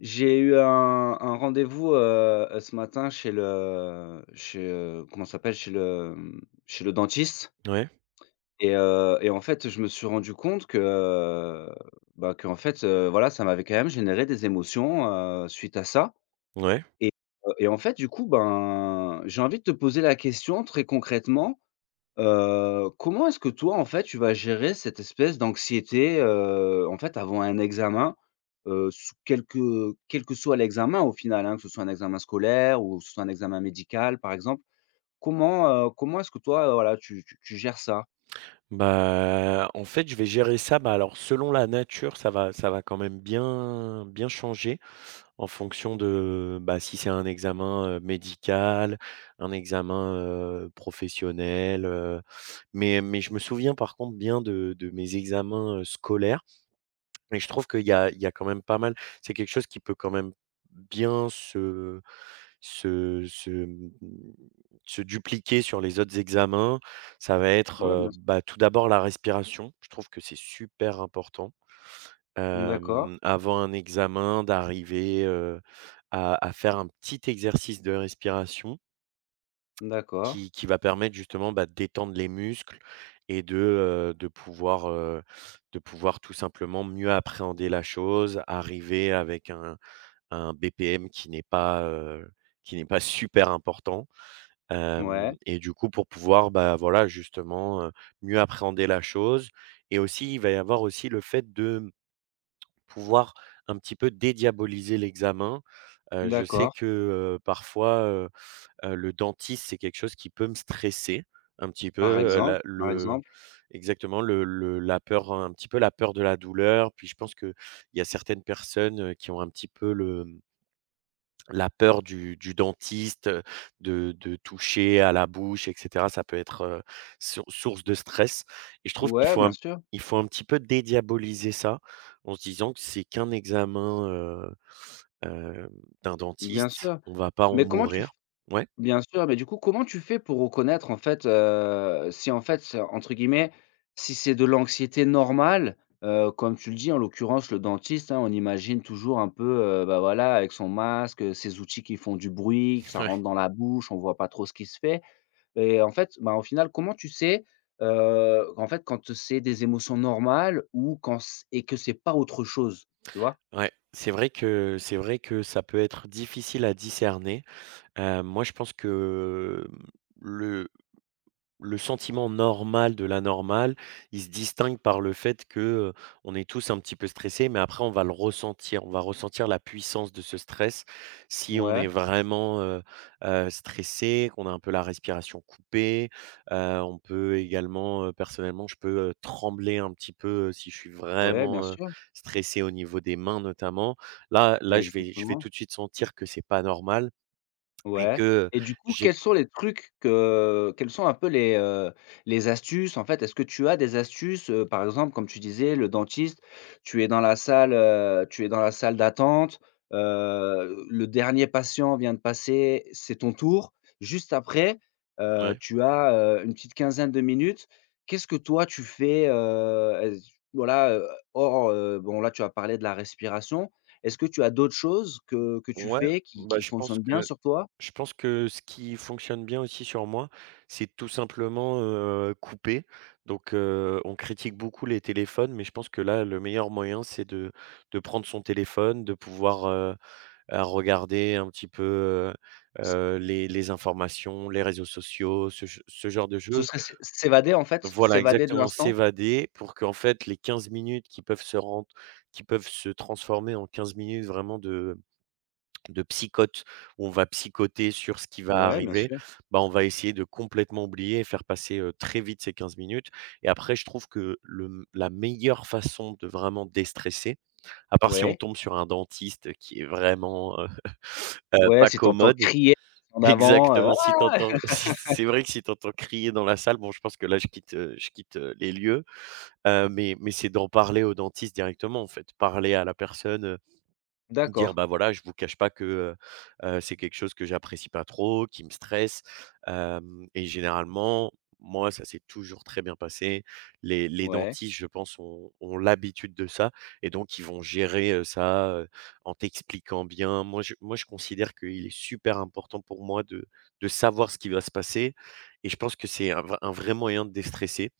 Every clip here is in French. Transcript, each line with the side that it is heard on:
left: J'ai eu un rendez-vous, ce matin chez comment ça s'appelle? Chez chez le dentiste
right: Ouais,
left: et en fait, je me suis rendu compte bah, que en fait, voilà, ça m'avait quand même généré des émotions, suite à ça
right: ouais.
left: et et en fait, du coup, ben, j'ai envie de te poser la question très concrètement. Comment est-ce que toi, en fait, tu vas gérer cette espèce d'anxiété, en fait, avant un examen, sous quel que soit l'examen au final, hein, que ce soit un examen scolaire ou que ce soit un examen médical, par exemple? Comment, comment est-ce que toi, voilà, tu gères ça?
right: Bah, en fait, je vais gérer ça, bah, alors selon la nature, ça va quand même bien bien changer en fonction de, bah, si c'est un examen, médical, un examen, professionnel, mais je me souviens par contre bien de mes examens, scolaires, et je trouve qu'il y a quand même pas mal, c'est quelque chose qui peut quand même bien se Se se, mmh, se dupliquer sur les autres examens. Ça va être,
left: Ouais, bien sûr.
right: bah, tout d'abord la respiration. Je trouve que c'est super important,
left: D'accord,
right: avant un examen d'arriver, à faire un petit exercice de respiration
left: d'accord,
right: qui va permettre justement, bah, de détendre les muscles et de, heu, de pouvoir, heu, de pouvoir tout simplement mieux appréhender la chose, arriver avec un BPM qui n'est pas super important.
left: ouais,
right: Hem Et du coup, pour pouvoir, bah, voilà, justement, mieux appréhender la chose. Et aussi, il va y avoir aussi le fait de pouvoir un petit peu dédiaboliser l'examen. Je sais
left: d'accord.
right: que, parfois, le dentiste, c'est quelque chose qui peut me stresser un petit peu,
left: Par exemple,
right: la
left: par
right: le
left: exemple.
right: exactement, le la peur, un petit peu la peur de la douleur. Puis je pense qu'il y a certaines personnes, qui ont un petit peu le la peur du dentiste, de toucher à la bouche et cetera, ça peut être, source de stress et je trouve qu'
left: Ouais, bien sûr,
right: il faut un petit peu dédiaboliser ça en se disant que c'est qu'un examen, hem, d'un
left: bien
right: dentiste,
left: sûr.
right: on va pas en
left: Mais comment tu
right: mourir. Ouais,
left: Bien sûr, mais du coup, comment tu fais pour reconnaître en fait, si en fait, c'est entre guillemets, si c'est de l'anxiété normale, comme tu le dis, en l'occurrence le dentiste, hein, on imagine toujours un peu, bah, voilà avec son masque, ses outils qui font du bruit, que ça
right: ouais,
left: rentre dans la bouche, on voit pas trop ce qui se fait et en fait, bah, au final, comment tu sais, en fait quand c'est des émotions normales ou quand c et que c'est pas autre chose, tu vois?
right: ouais. C'est vrai que ça peut être difficile à discerner. Moi, je pense que, le Le sentiment normal de l'anormal, il se distingue par le fait que, on est tous un petit peu stressés, mais après on va le ressentir. On va ressentir la puissance de ce stress si on est
left: Ouais,
right: vraiment, stressé, qu'on a un peu la respiration coupée. On peut également, personnellement, je peux, trembler un petit peu, si je suis
left: ouais, bien
right: vraiment,
left: sûr,
right: stressé au niveau des mains notamment. Là, je vais
left: exactement.
right: tout de suite sentir que c'est pas normal et
left: Ouais
right: que,
left: et du coup,
right: j'ai.
left: quels sont les trucs que quelles sont un peu les astuces, en fait? Est-ce que tu as des astuces, par exemple, comme tu disais, le dentiste, tu es dans la salle, tu es dans la salle d'attente, le dernier patient vient de passer, c'est ton tour. Juste après,
right: Ouais.
left: tu as, une petite quinzaine de minutes. Qu'est-ce que toi tu fais, est-ce voilà, bon là, tu as parlé de la respiration. Est-ce que tu as d'autres choses que tu
right: Ouais,
left: fais qui
right: bah,
left: qui
right: je pense
left: fonctionnent bien
right: que
left: sur toi?
right: Ce qui fonctionne bien aussi sur moi, c'est tout simplement, couper. Donc, on critique beaucoup les téléphones, mais je pense que là, le meilleur moyen, c'est de prendre son téléphone, de pouvoir, regarder un petit peu,
left: Ce
right: les informations, les réseaux sociaux, ce genre de
left: ce
right: choses.
left: serait s'évader, en fait?
right: Voilà,
left: S'évader de
right: exactement,
left: l'instant?
right: s'évader pour qu'en fait, les 15 minutes qui peuvent se rendre, qui peuvent se transformer en 15 minutes vraiment de psychote, où on va psychoter sur ce qui va
left: Ouais, bien
right: arriver,
left: sûr.
right: bah, on va essayer de complètement oublier et faire passer, très vite ces 15 minutes. Et après je trouve que le la meilleure façon de vraiment déstresser, à part si on
left: Ouais.
right: tombe sur un dentiste qui est vraiment,
left: Ouais,
right: pas
left: si tu entends
right: commode,
left: crier en avant,
right: exactement, si
left: «Ah!»
right: t'entends, si c'est vrai que si t'entends crier dans la salle, bon je pense que là je quitte, les lieux, mais c'est d'en parler au dentiste directement en fait, parler à la personne. Dire:
left: D'accord.
right: «Bah, voilà, je vous cache pas que, c'est quelque chose que j'apprécie pas trop, qui me stresse». Hem Et généralement, moi, ça s'est toujours très bien passé. Les
left: Ouais.
right: dentistes, je pense, ont l'habitude de ça et donc ils vont gérer, ça, en t'expliquant bien. Moi, je considère qu'il est super important pour moi de savoir ce qui va se passer, et je pense que c'est un vrai moyen de déstresser.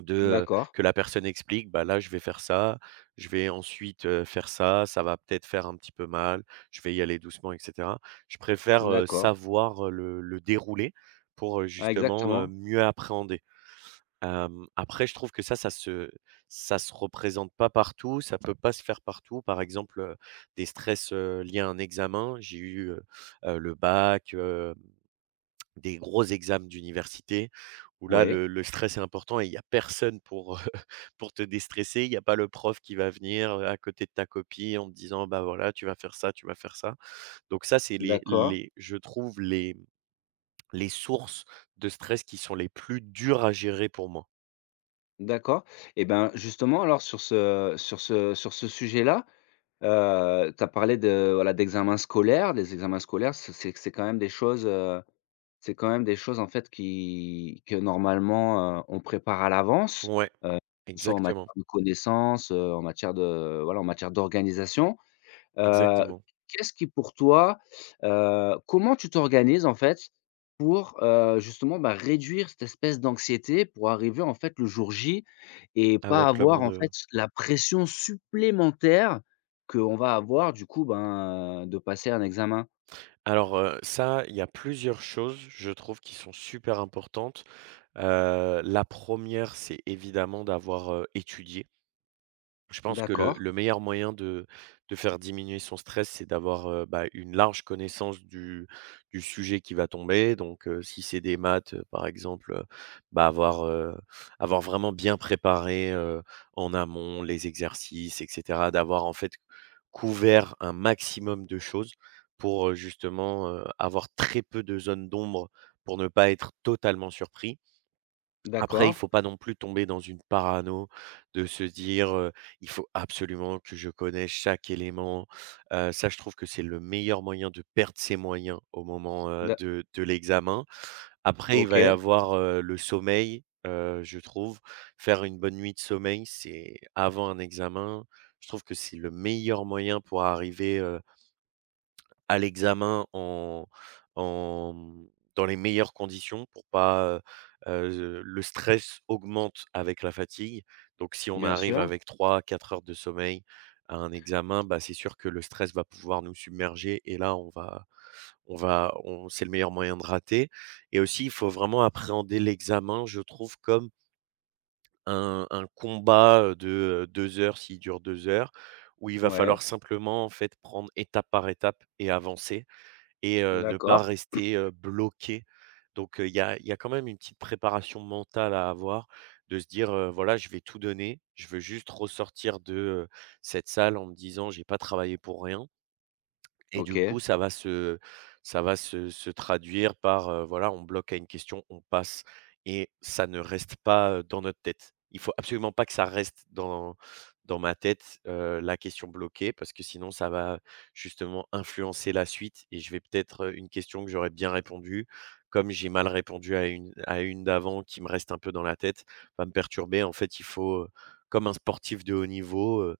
right: De,
left: D'accord.
right: que la personne explique: «Bah, là, je vais faire ça, je vais ensuite, faire ça, ça va peut-être faire un petit peu mal, je vais y aller doucement» et cetera. Je préfère,
left: D'accord.
right: savoir, le déroulé pour,
left: Ah,
right: justement,
left: exactement.
right: mieux appréhender. Après je trouve que ça, ça se représente pas partout, ça peut pas se faire partout. Par exemple, des stress, liés à un examen, j'ai eu, le bac, des gros examens d'université où là,
left: Ouais.
right: le stress est important et il y a personne pour, pour te déstresser. Il y a pas le prof qui va venir, à côté de ta copie en te disant: «Bah, voilà, tu vas faire ça, tu vas faire ça». Donc ça, c'est
left: D'accord.
right: les je trouve les sources de stress qui sont les plus dures à gérer pour moi.
left: D'accord et ben, justement, alors sur ce sujet-là, tu as parlé de, voilà, d'examens scolaires. Les examens scolaires, c'est c'est quand même des choses, c'est quand même des choses, en fait, qui que normalement, on prépare à l'avance.
right: Ouais,
left: Que ce soit en matière
right: exactement,
left: de connaissances, en matière de voilà, en matière d'organisation. Heu,
right: exactement.
left: Qu'est-ce qui pour toi, comment tu t'organises en fait pour, justement, bah, réduire cette espèce d'anxiété pour arriver en fait le jour J et pas
right: Avec le
left: avoir
right: monde,
left: en fait la pression supplémentaire qu'on va avoir du coup, ben, de passer un examen?
right: Alors, ça, il y a plusieurs choses, je trouve, qui sont super importantes. La première c'est évidemment d'avoir, étudié. Je pense que
left: D'accord,
right: le meilleur moyen de faire diminuer son stress, c'est d'avoir, bah, une large connaissance du sujet qui va tomber. Donc, si c'est des maths, par exemple, bah, avoir vraiment bien préparé, en amont les exercices et cetera. D'avoir en fait couvert un maximum de choses pour, justement, avoir très peu de zones d'ombre pour ne pas être totalement surpris. Après, il
left: d'accord,
right: faut pas non plus tomber dans une parano de se dire, «Il faut absolument que je connaisse chaque élément». Ça, je trouve que c'est le meilleur moyen de perdre ses moyens au moment,
left: d'a
right: de l'examen. Après, il va y
left: OK,
right: avoir, le sommeil, je trouve. Faire une bonne nuit de sommeil, c'est avant un examen, je trouve que c'est le meilleur moyen pour arriver, à l'examen en en, mmh, dans les meilleures conditions pour pas, le stress augmente avec la fatigue. Donc si on
left: bien
right: arrive
left: sûr,
right: avec trois quatre heures de sommeil à un examen, bah, c'est sûr que le stress va pouvoir nous submerger et là on va on c'est le meilleur moyen de rater. Et aussi il faut vraiment appréhender l'examen, je trouve, comme un combat, de, 2 heures, s'il dure 2 heures, où il va
left: ouais,
right: falloir simplement, en fait, prendre étape par étape et avancer, et ne pas
left: d'accord,
right: rester, bloqué. Donc, il y a quand même une petite préparation mentale à avoir, de se dire, «Voilà, je vais tout donner. Je veux juste ressortir de, cette salle en me disant: "J'ai pas travaillé pour rien"». Et du
left: OK.
right: coup, ça va se traduire par, voilà, on bloque à une question, on passe et ça ne reste pas, dans notre tête. Il faut absolument pas que ça reste dans ma tête, la question bloquée, parce que sinon ça va justement influencer la suite et je vais peut-être, une question que j'aurais bien répondu, comme j'ai mal répondu à une d'avant qui me reste un peu dans la tête, va me perturber. En fait, il faut, comme un sportif de haut niveau,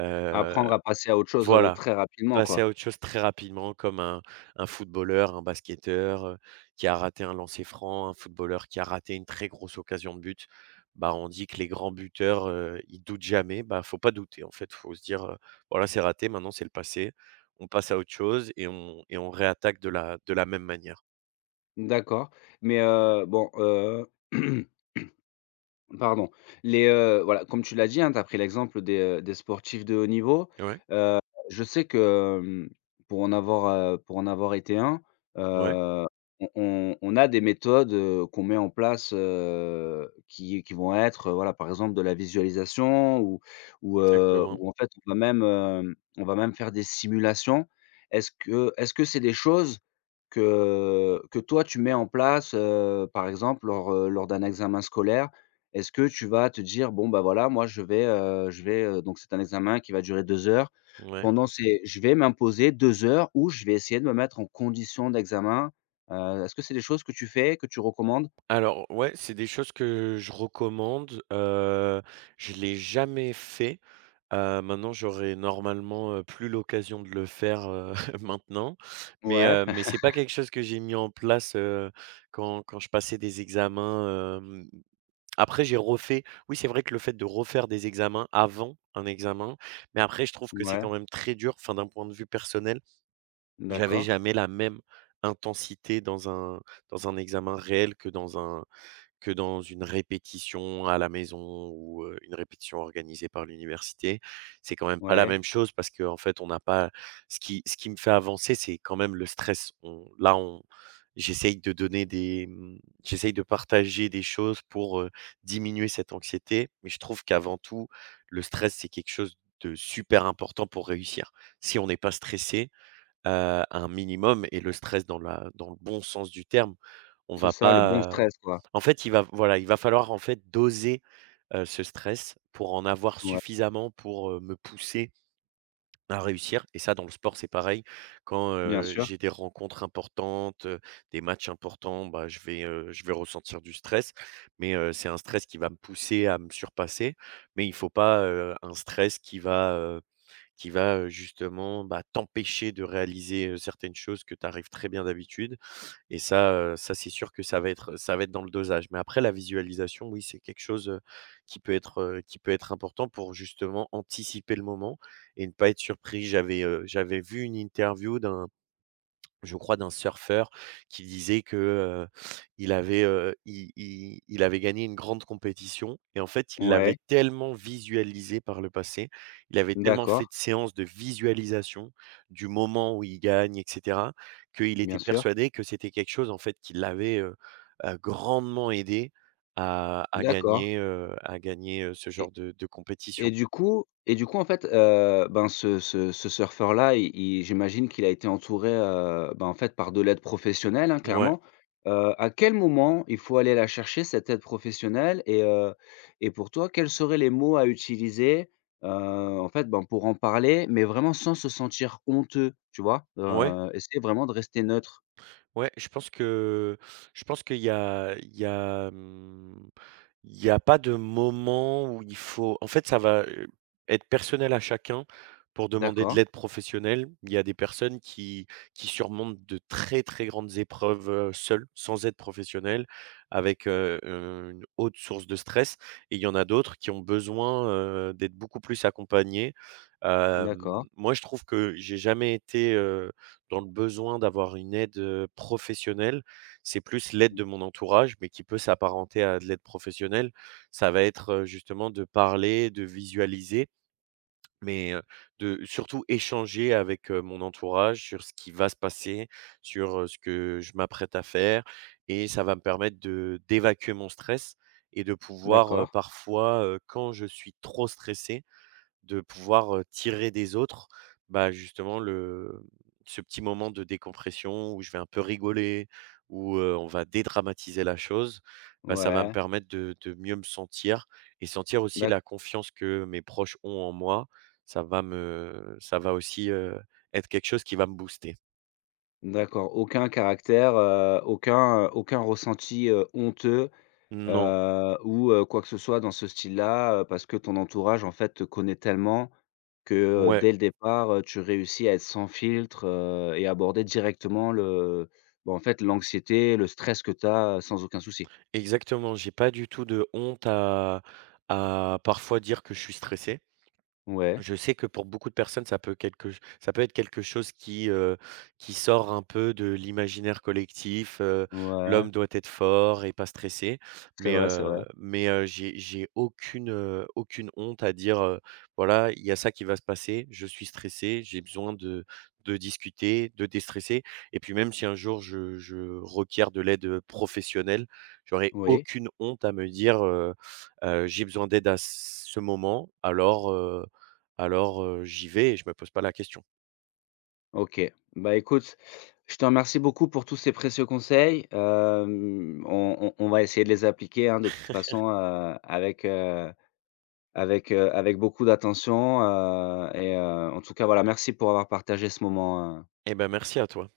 right: heu,
left: Apprendre à passer à autre chose,
right: voilà.
left: très rapidement,
right: Passer
left: quoi.
right: à autre chose très rapidement, comme un footballeur, un basketteur, qui a raté un lancer franc, un footballeur qui a raté une très grosse occasion de but. Bah, on dit que les grands buteurs, ils doutent jamais. Bah, faut pas douter en fait, faut se dire, «Voilà, c'est raté, maintenant c'est le passé». On passe à autre chose et on réattaque de la même manière.
left: D'accord, mais bon, Pardon. Les, voilà, comme tu l'as dit, hein, tu as pris l'exemple des sportifs de haut niveau.
right: Ouais,
left: Heu, je sais que, pour en avoir été un,
right: ouais,
left: heu, on a des méthodes, qu'on met en place, qui vont être, voilà, par exemple de la visualisation
right: exactement,
left: ou en fait on va même, on va même faire des simulations. Est-ce que c'est des choses que toi tu mets en place, par exemple lors, lors d'un examen scolaire? Est-ce que tu vas te dire: «Bon, bah, voilà, moi je vais, donc c'est un examen qui va durer 2 heures.
right: ouais.
left: Pendant ces Je vais m'imposer 2 heures où je vais essayer de me mettre en condition d'examen. Est-ce que c'est des choses que tu fais, que tu recommandes?
right: Alors ouais, c'est des choses que je recommande, je l'ai jamais fait. Maintenant j'aurais normalement, plus l'occasion de le faire, maintenant,
left: Ouais,
right: mais c'est pas quelque chose que j'ai mis en place, quand je passais des examens, après j'ai refait oui, c'est vrai que le fait de refaire des examens avant un examen, mais après je trouve que c'est
left: ouais,
right: quand même très dur, enfin d'un point de vue personnel, j'avais
left: d'accord,
right: jamais la même intensité dans un examen réel que dans un que dans une répétition à la maison ou, une répétition organisée par l'université. C'est quand même pas la
left: ouais.
right: même chose parce que en fait, on n'a pas ce qui me fait avancer, c'est quand même le stress. On là, on j'essaye de donner des, j'essaye de partager des choses pour, diminuer cette anxiété, mais je trouve qu'avant tout, le stress, c'est quelque chose de super important pour réussir. Si on n'est pas stressé, un minimum, et le stress dans la dans le bon sens du terme. On
left: C'est
right: va
left: ça, le bon
right: pas,
left: stress, quoi.
right: en fait, il va voilà, il va falloir, en fait, doser, ce stress pour en avoir
left: Ouais,
right: suffisamment pour, me pousser à réussir. Et ça, dans le sport, c'est pareil. Quand,
left: bien sûr.
right: j'ai des rencontres importantes, des matchs importants, bah, je vais ressentir du stress, mais, c'est un stress qui va me pousser à me surpasser, mais il faut pas, un stress qui va, justement, bah, t'empêcher de réaliser, certaines choses que tu arrives très bien d'habitude. Et ça, ça c'est sûr que ça va être dans le dosage. Mais après la visualisation, oui, c'est quelque chose, qui peut être important pour justement anticiper le moment et ne pas être surpris. J'avais vu une interview d'un, je crois, d'un surfeur qui disait que, heu, il avait gagné une grande compétition et en fait, il
left: Ouais,
right: l'avait tellement visualisé par le passé, il avait tellement fait
left: d'accord,
right: de séances de visualisation du moment où il gagne et cetera, qu'il
left: bien
right: était
left: sûr.
right: persuadé que c'était quelque chose en fait qui l'avait, grandement aidé à
left: D'accord.
right: gagner, à gagner, ce genre de
left: Et
right: compétition.
left: du coup, en fait, ben, ce surfeur-là, il j'imagine qu'il a été entouré, ben, en fait, par de l'aide professionnelle, hein,
right: Ouais,
left: clairement. À quel moment il faut aller la chercher cette aide professionnelle et pour toi, quels seraient les mots à utiliser, heu, en fait, ben, pour en parler, mais vraiment sans se sentir honteux, tu vois?
right: ouais,
left: Essayer vraiment de rester neutre.
right: ouais, je pense qu'il y a il y a il n'y a pas de moment où il faut, en fait, ça va, être personnel à chacun pour demander de
left: D'accord,
right: l'aide professionnelle. Il y a des personnes qui surmontent de très, très grandes épreuves, seules, sans aide professionnelle, avec, une haute source de stress, et il y en a d'autres qui ont besoin, d'être beaucoup plus accompagnés.
left: d'accord,
right: Hem, moi, je trouve que j'ai jamais été, dans le besoin d'avoir une aide, professionnelle. C'est plus l'aide de mon entourage, mais qui peut s'apparenter à de l'aide professionnelle. Ça va être, justement de parler, de visualiser, mais, de surtout échanger avec, mon entourage sur ce qui va se passer, sur, ce que je m'apprête à faire, et ça va me permettre de d'évacuer mon stress et de pouvoir,
left: d'accord.
right: parfois, quand je suis trop stressé, de pouvoir, tirer des autres, bah, justement le ce petit moment de décompression où je vais un peu rigoler, où, on va dédramatiser la chose, bah, ça va me
left: Ouais,
right: permettre de mieux me sentir et sentir aussi
left: d'accord.
right: la confiance que mes proches ont en moi. Ça va aussi, être quelque chose qui va me booster.
left: D'accord, aucun caractère, aucun, aucun ressenti, honteux,
right: Non,
left: ou, quoi que ce soit dans ce style-là, parce que ton entourage, en fait, te connaît tellement que,
right: ouais,
left: dès le départ, tu réussis à être sans filtre, et aborder directement le bon en fait, l'anxiété, le stress que tu as, sans aucun souci?
right: exactement, j'ai pas du tout de honte à parfois dire que je suis stressé.
left: Ouais,
right: Je sais que pour beaucoup de personnes, ça peut quelque ch ça peut être quelque chose qui sort un peu de l'imaginaire collectif,
left: ouais,
right: l'homme doit être fort et pas stressé.
left: c'est vrai, c'est vrai.
right: Mais, j'ai aucune, aucune honte à dire, «Voilà, il y a ça qui va se passer, je suis stressé, j'ai besoin de discuter, de déstresser», et puis même si un jour je requiers de l'aide professionnelle, j'aurais
left: Oui.
right: aucune honte à me dire, J'ai besoin d'aide à ce moment, alors, j'y vais et je me pose pas la question.»
left: OK. Bah, écoute, je te remercie beaucoup pour tous ces précieux conseils. On va essayer de les appliquer, hein, de toute façon, avec beaucoup d'attention, et en tout cas, voilà, merci pour avoir partagé ce moment,
right: Eh ben, merci à toi.